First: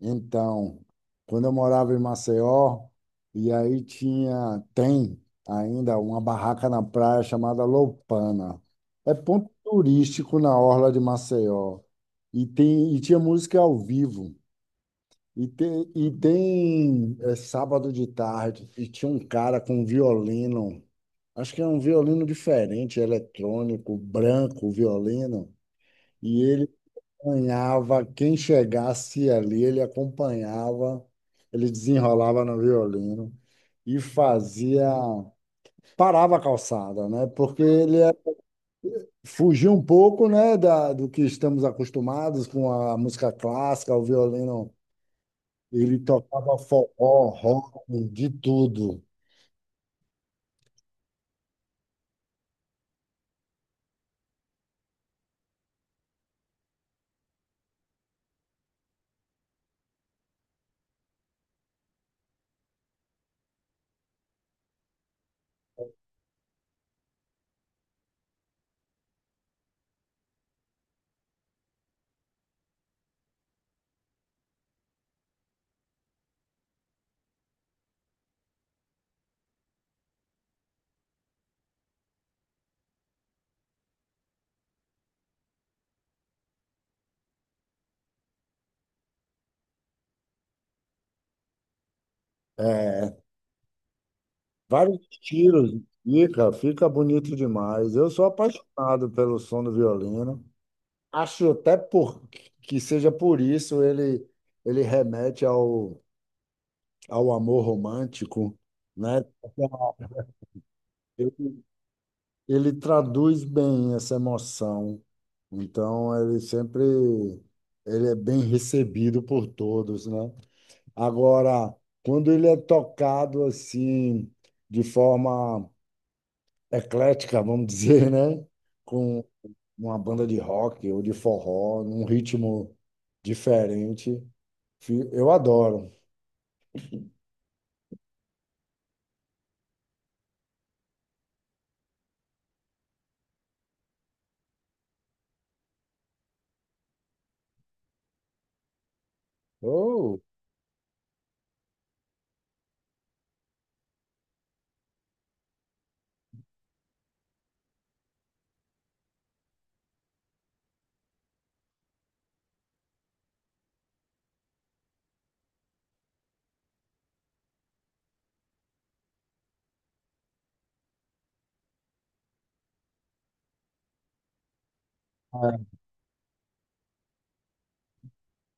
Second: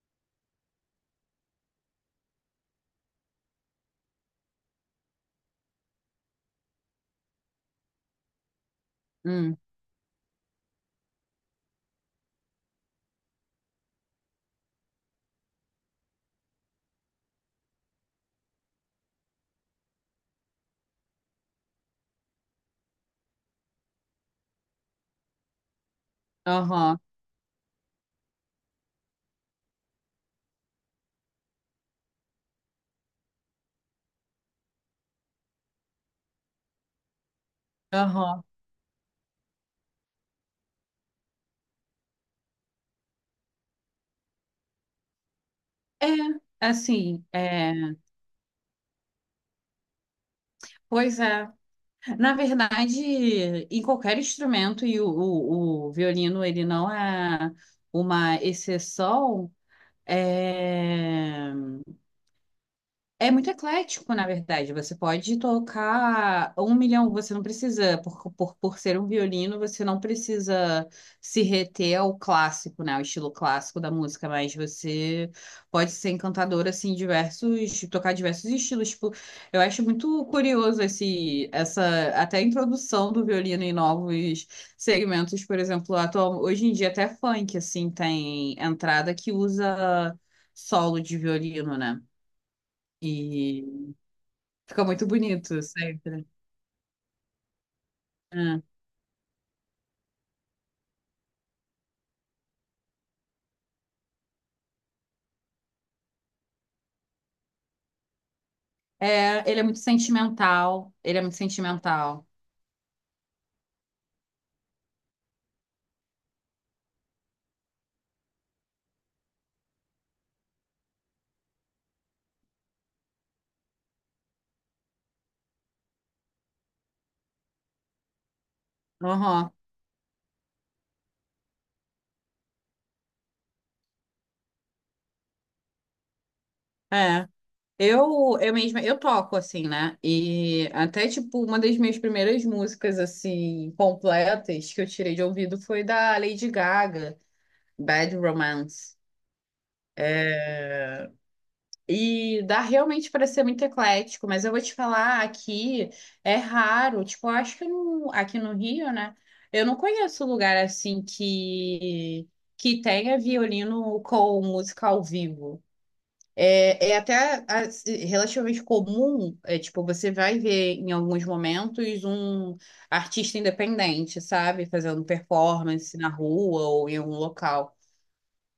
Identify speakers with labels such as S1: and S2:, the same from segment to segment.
S1: Então, quando eu morava em Maceió, tem ainda uma barraca na praia chamada Loupana. É ponto
S2: Hum,
S1: turístico na orla de Maceió. E tinha música ao vivo. Sábado de tarde, e tinha um cara com um violino. Acho que é um violino diferente, eletrônico, branco, violino. E ele
S2: aham,
S1: acompanhava, quem chegasse ali, ele acompanhava, ele desenrolava no violino e fazia, parava a calçada, né?
S2: aham.
S1: Fugia um pouco, né, do que estamos acostumados com a música clássica, o violino, ele
S2: É,
S1: tocava
S2: assim,
S1: forró,
S2: é,
S1: rock, de tudo.
S2: pois é. Na verdade, em qualquer instrumento, e o violino, ele não é uma exceção, é, é muito eclético, na verdade. Você pode tocar um milhão, você não precisa, por ser um violino, você não precisa se reter ao clássico, né? Ao estilo clássico da música, mas você pode ser encantador, assim, diversos, tocar diversos estilos. Tipo, eu acho muito curioso até a introdução do violino em novos segmentos, por exemplo, atual, hoje em dia até funk, assim, tem entrada que usa solo de violino, né?
S1: É,
S2: E fica
S1: vários
S2: muito bonito
S1: estilos,
S2: sempre.
S1: fica bonito demais. Eu sou
S2: É.
S1: apaixonado pelo som do violino. Acho até por, que seja por isso ele remete ao, ao amor romântico, né?
S2: É, ele é muito sentimental. Ele é muito
S1: Ele,
S2: sentimental.
S1: ele traduz bem essa emoção. Então, ele sempre ele é bem recebido por todos, né? Agora, quando ele é tocado assim, de forma eclética, vamos dizer, né? Com
S2: Aham.
S1: uma banda de rock ou de forró, num ritmo diferente. Eu adoro.
S2: É. Eu mesma, eu toco, assim, né? E até, tipo, uma das minhas primeiras músicas, assim, completas que eu tirei de ouvido foi da Lady Gaga, Bad Romance.
S1: Oh,
S2: É, e dá realmente para ser muito eclético, mas eu vou te falar, aqui é raro, tipo, eu acho que aqui no Rio, né? Eu não conheço lugar assim que tenha violino com música ao vivo. É, é até assim, relativamente comum, tipo, você vai ver em alguns momentos um artista independente, sabe? Fazendo
S1: ah,
S2: performance na rua ou em algum local.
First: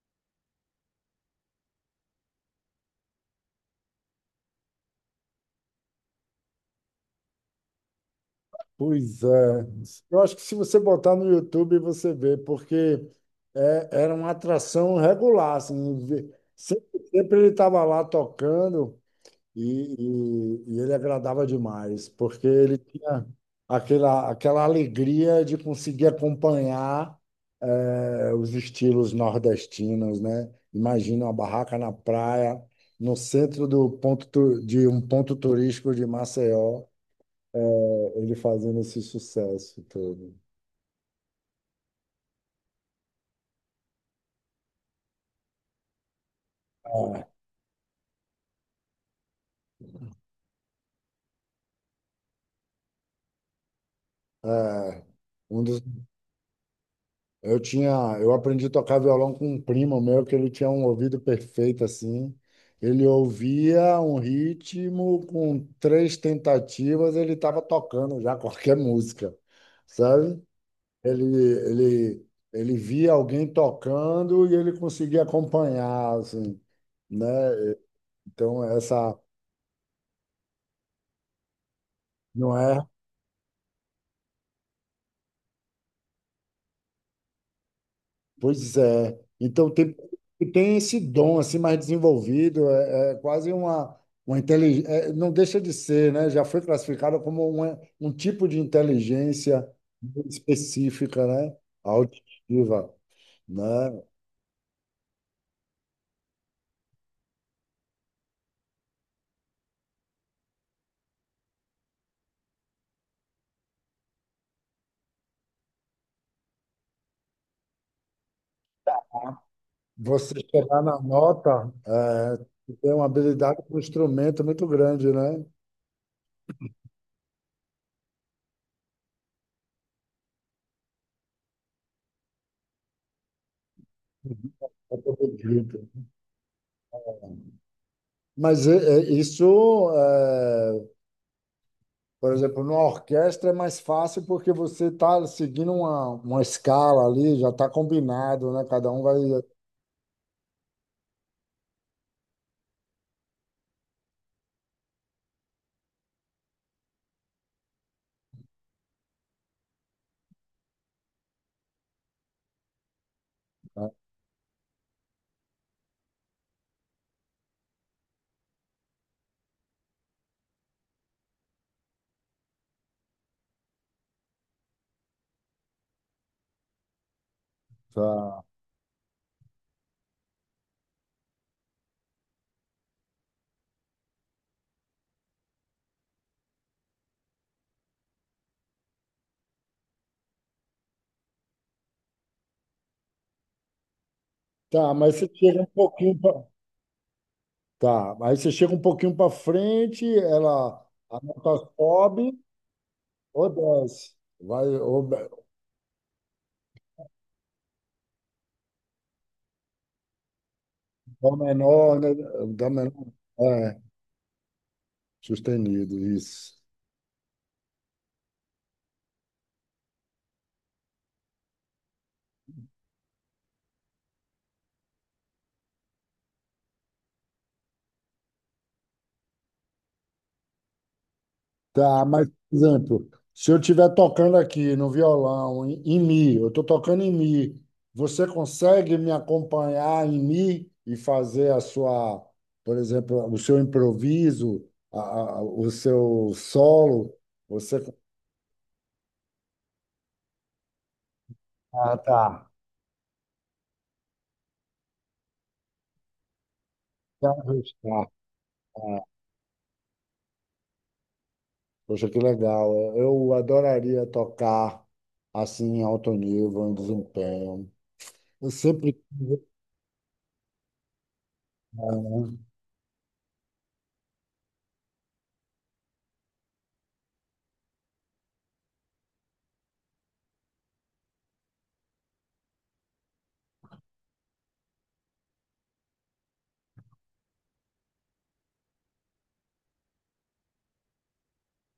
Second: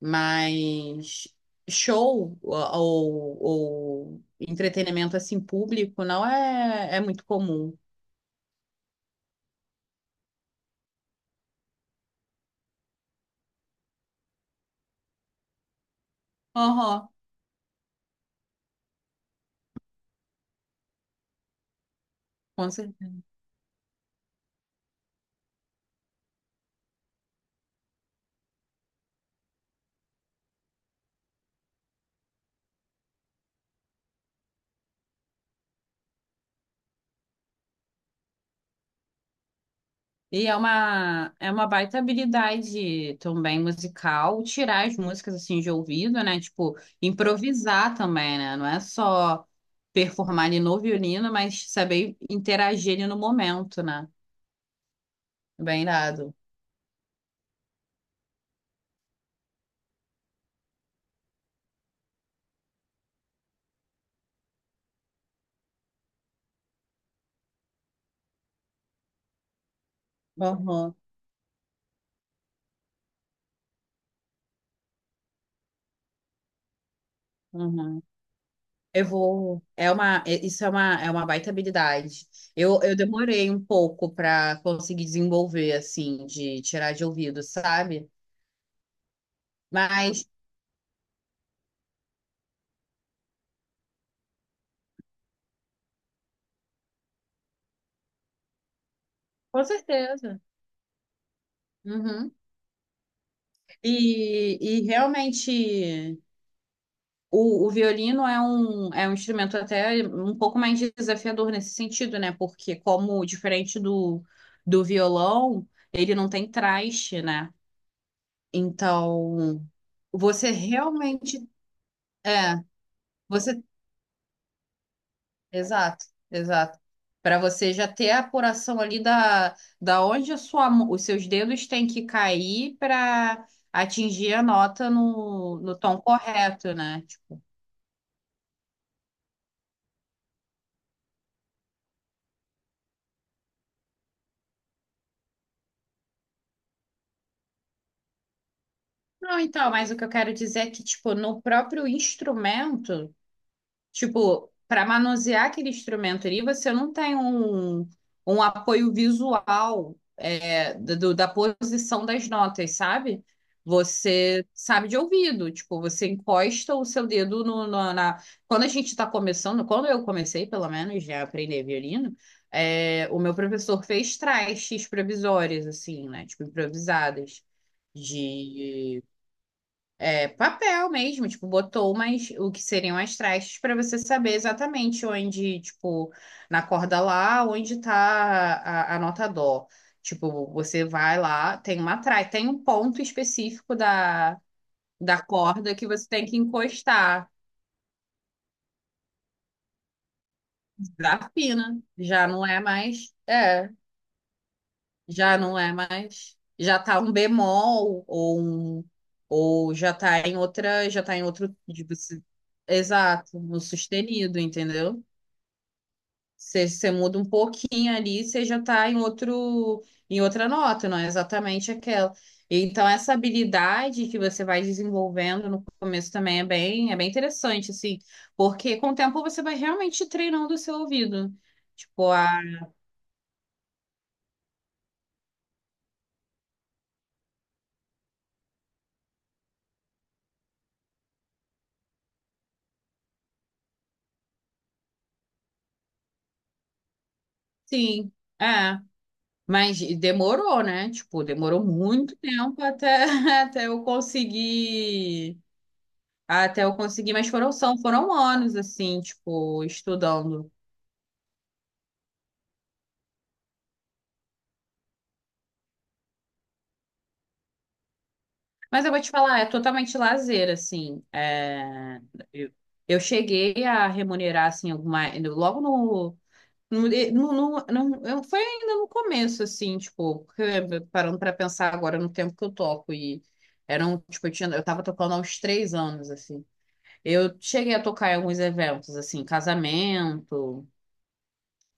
S2: Mas show ou entretenimento assim público não é muito comum.
S1: pois é. Eu acho que se você botar no YouTube, você vê, porque era uma atração regular, assim,
S2: Aham,
S1: sempre ele estava lá tocando. E ele agradava demais, porque
S2: com
S1: ele tinha
S2: certeza.
S1: aquela alegria de conseguir acompanhar os estilos nordestinos, né? Imagina uma barraca na praia, no centro do ponto, de um ponto turístico de Maceió, ele fazendo esse sucesso todo.
S2: E é uma baita habilidade também musical, tirar as músicas assim de ouvido, né? Tipo,
S1: É,
S2: improvisar também, né? Não é só performar ali no violino, mas saber interagir ali no momento, né?
S1: é, um dos
S2: Bem dado.
S1: Eu tinha, eu aprendi a tocar violão com um primo meu que ele tinha um ouvido perfeito assim. Ele ouvia um ritmo com 3 tentativas, ele estava tocando já qualquer música, sabe?
S2: Aham,
S1: Ele, ele, ele via alguém tocando e ele conseguia acompanhar, assim, né?
S2: uhum.
S1: Então
S2: Eu
S1: essa
S2: vou. Isso é uma baita habilidade.
S1: não é
S2: Eu demorei um pouco para conseguir desenvolver, assim, de tirar de ouvido, sabe?
S1: pois é. Então tem,
S2: Mas,
S1: tem esse dom assim mais desenvolvido, é quase uma inteligência, não deixa de ser, né? Já foi classificada como uma, um tipo de
S2: com
S1: inteligência
S2: certeza.
S1: específica, né?
S2: Uhum.
S1: Auditiva, né?
S2: E realmente, o violino é um instrumento até um pouco mais desafiador nesse sentido, né? Porque, como diferente do violão, ele não tem traste, né? Então,
S1: Você
S2: você
S1: chegar na
S2: realmente.
S1: nota,
S2: É.
S1: é, tem uma
S2: Você
S1: habilidade com um instrumento muito grande, né?
S2: exato, exato. Para você já ter a apuração ali da, da onde a sua, os seus dedos têm que cair para atingir a nota
S1: Pra poder
S2: no, no
S1: grito.
S2: tom correto, né? Tipo,
S1: Mas isso é, por exemplo, numa orquestra é mais fácil porque você está seguindo uma escala ali, já está combinado, né? Cada um vai.
S2: não,
S1: Né?
S2: então, mas o que eu quero dizer é que, tipo, no próprio instrumento, tipo, para manusear aquele instrumento ali, você não tem um, um apoio visual do- da posição das notas, sabe? Você sabe de ouvido, tipo, você encosta o seu dedo na. Quando a gente está começando, quando eu comecei, pelo menos, a aprender violino, o meu professor fez trastes provisórias, assim, né? Tipo, improvisadas
S1: Tá,
S2: de papel mesmo, tipo, botou umas, o que seriam as trastes para você saber exatamente onde, tipo, na corda lá, onde tá a nota dó. Tipo, você vai lá, tem uma traste, tem um ponto específico
S1: tá, mas
S2: da
S1: você chega um
S2: corda que você
S1: pouquinho
S2: tem
S1: pra...
S2: que encostar.
S1: Tá, aí você chega um pouquinho para frente, ela a
S2: Da
S1: nota
S2: fina, já
S1: sobe
S2: não é mais,
S1: ou desce. Vai, ou,
S2: já não é mais, já tá um bemol ou um, ou já tá em outra, já tá em
S1: dó
S2: outro,
S1: menor, né? Dó menor.
S2: exato, no
S1: É,
S2: sustenido, entendeu?
S1: sustenido, isso.
S2: Você muda um pouquinho ali, você já está em outro, em outra nota, não é exatamente aquela. Então, essa habilidade que você vai desenvolvendo no começo também é bem interessante, assim, porque com o tempo você vai realmente treinando o seu ouvido.
S1: Tá,
S2: Tipo,
S1: mas,
S2: ah,
S1: por exemplo, se eu estiver tocando aqui no violão, em mi, eu estou tocando em mi, você consegue me acompanhar em mi e fazer a sua, por exemplo, o seu improviso, o seu solo? Você...
S2: sim, é. Mas demorou, né? Tipo, demorou
S1: Ah,
S2: muito
S1: tá.
S2: tempo até, até eu conseguir, até eu conseguir, mas
S1: Tá,
S2: foram, são,
S1: tá.
S2: foram anos, assim,
S1: Tá.
S2: tipo, estudando.
S1: Poxa, que legal. Eu adoraria tocar assim em alto nível, em desempenho. Eu
S2: Mas eu
S1: sempre.
S2: vou te
S1: Quis, né?
S2: falar, é totalmente lazer, assim. Eu, eu cheguei a remunerar, assim, alguma. Logo no. no, no, no- foi ainda no começo, assim, tipo, porque, parando para pensar agora no tempo que eu toco. E eram, tipo, eu tinha, eu tava tocando há uns 3 anos, assim. Eu cheguei a tocar em alguns eventos, assim, casamento,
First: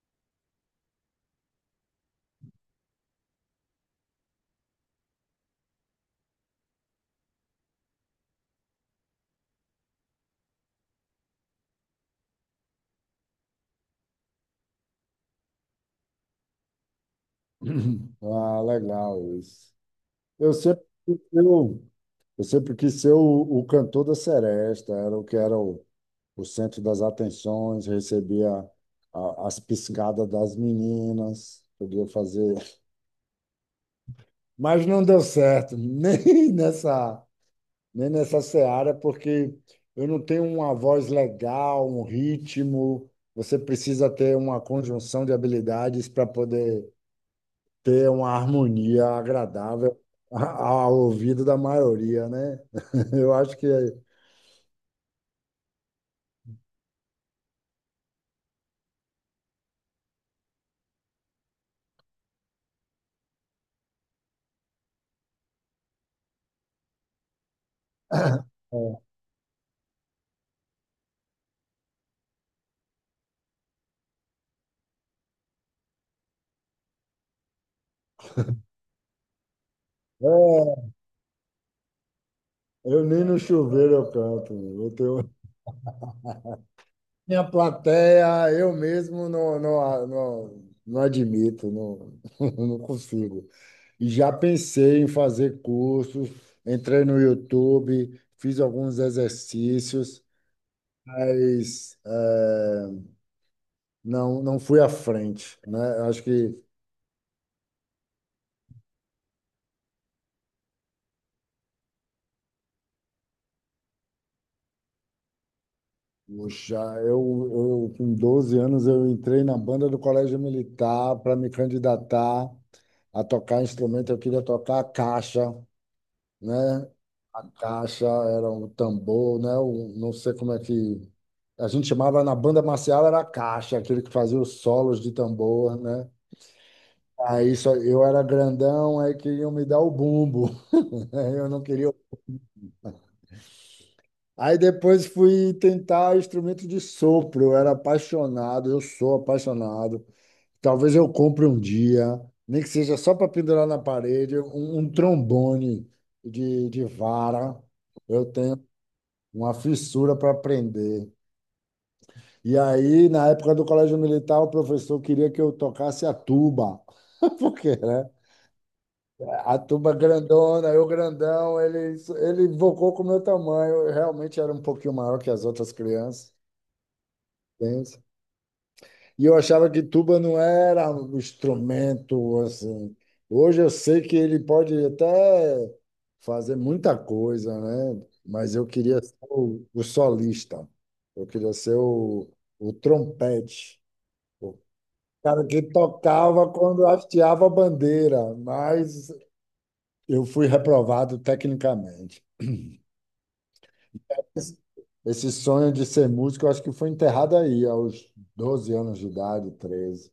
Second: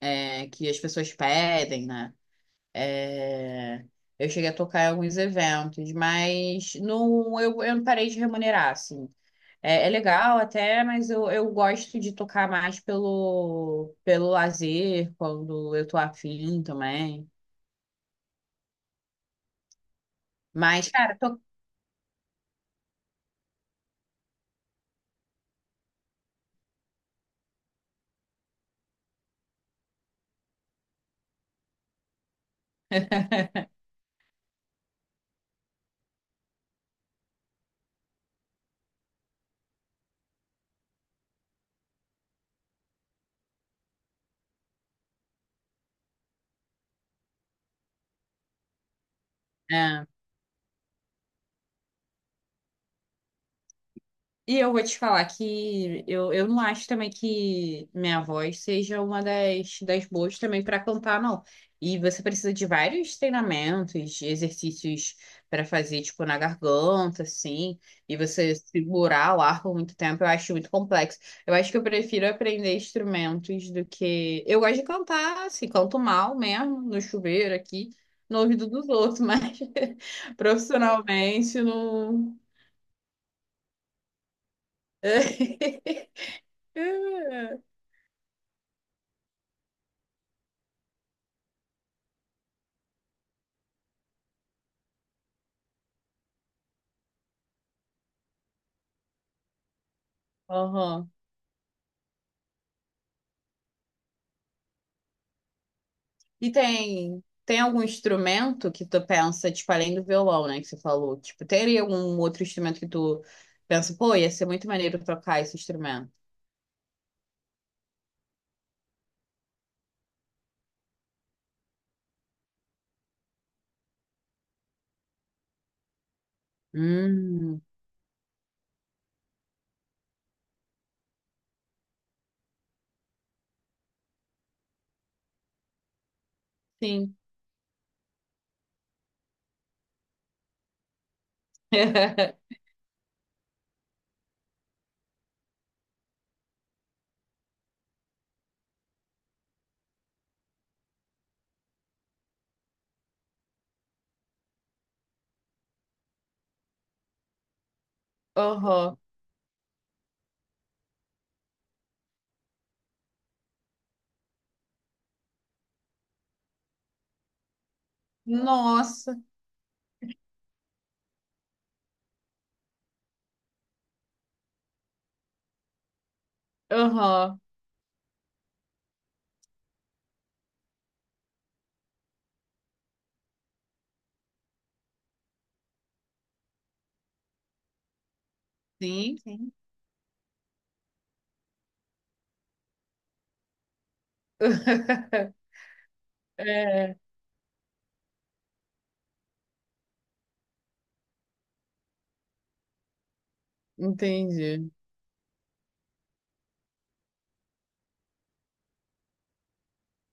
S2: que as pessoas pedem, né? É, eu cheguei a tocar em alguns eventos, mas não, eu não parei de remunerar, assim. É, é legal até, mas eu gosto de tocar mais pelo lazer, quando eu tô afim também.
S1: Ah, legal isso. Eu sempre
S2: Mas, cara,
S1: quis ser
S2: to...
S1: o, eu sempre quis ser o cantor da seresta, era o que era o centro das atenções, recebia as piscadas das meninas, podia fazer. Mas não deu certo, nem nessa, nem nessa seara, porque eu não tenho uma voz legal, um ritmo. Você precisa ter uma conjunção de habilidades para poder ter uma harmonia agradável ao ouvido da maioria, né? Eu acho que é,
S2: E eu vou te falar que eu não acho também que minha voz seja uma das boas também para cantar, não. E você precisa de vários treinamentos, de exercícios para fazer, tipo, na garganta, assim, e você
S1: É,
S2: segurar o ar por muito tempo, eu acho muito complexo. Eu acho que eu prefiro aprender instrumentos do que. Eu gosto de cantar, assim, canto mal mesmo, no chuveiro aqui, no ouvido dos outros, mas
S1: é,
S2: profissionalmente não.
S1: eu nem no chuveiro eu canto. Eu tenho minha
S2: Ah,
S1: plateia, eu mesmo não admito, não, não consigo. E já pensei em fazer cursos, entrei no YouTube, fiz alguns exercícios,
S2: aham.
S1: mas não fui à frente, né? Acho
S2: E
S1: que
S2: tem, tem algum instrumento que tu pensa, tipo, além do violão, né, que você falou? Tipo, teria algum outro instrumento que tu pensa, pô, ia ser muito maneiro tocar esse instrumento?
S1: puxa, eu com 12 anos eu entrei na banda do Colégio Militar para me candidatar a tocar instrumento. Eu queria tocar a caixa, né? A
S2: Hum,
S1: caixa era um tambor, né? Um, não sei como é que a gente chamava na banda marcial era a caixa, aquele que fazia os solos de tambor, né?
S2: sim.
S1: Aí só, eu era grandão, aí queriam me dar o bumbo. Eu não queria. Aí depois fui tentar instrumento de sopro. Eu era apaixonado, eu sou apaixonado. Talvez eu compre um dia, nem que seja só para pendurar na parede, um trombone de vara. Eu tenho
S2: Aham.
S1: uma fissura para aprender. E aí, na época do colégio militar, o professor queria que eu tocasse a tuba. Porque, né?
S2: Nossa.
S1: A tuba grandona, eu grandão, ele invocou com o meu tamanho. Eu realmente era um pouquinho maior que as outras crianças.
S2: Aham.
S1: Entende? E eu achava que tuba não era um instrumento assim. Hoje eu sei que ele pode até fazer muita coisa, né? Mas eu queria ser
S2: Sim, sim.
S1: o solista. Eu queria ser o trompete. O cara que tocava quando
S2: É,
S1: hasteava a bandeira, mas eu fui reprovado tecnicamente. Esse
S2: entendi.
S1: esse sonho de ser músico, eu acho que foi enterrado aí, aos 12 anos de idade, 13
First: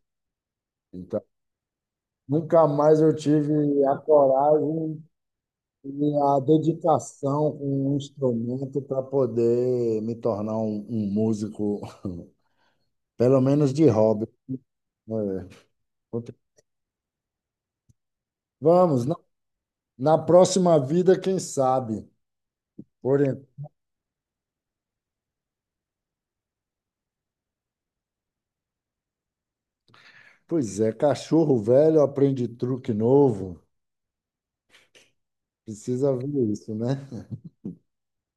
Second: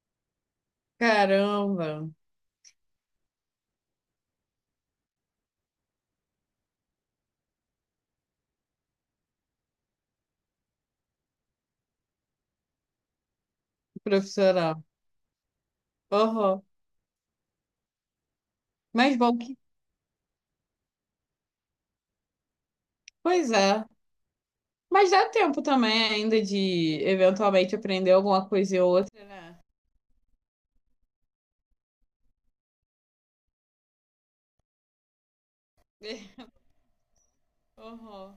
S1: então
S2: Caramba,
S1: nunca mais eu tive a coragem e a dedicação com um instrumento para poder me tornar um músico, pelo menos de hobby.
S2: profissional.
S1: É.
S2: Aham.
S1: Vamos, na,
S2: Mas bom que.
S1: na próxima vida, quem sabe? Por, en-
S2: Pois é. Mas dá tempo também ainda de eventualmente aprender alguma coisa ou outra, né?
S1: pois é, cachorro velho aprende truque novo. Precisa ver isso, né?
S2: Uhum.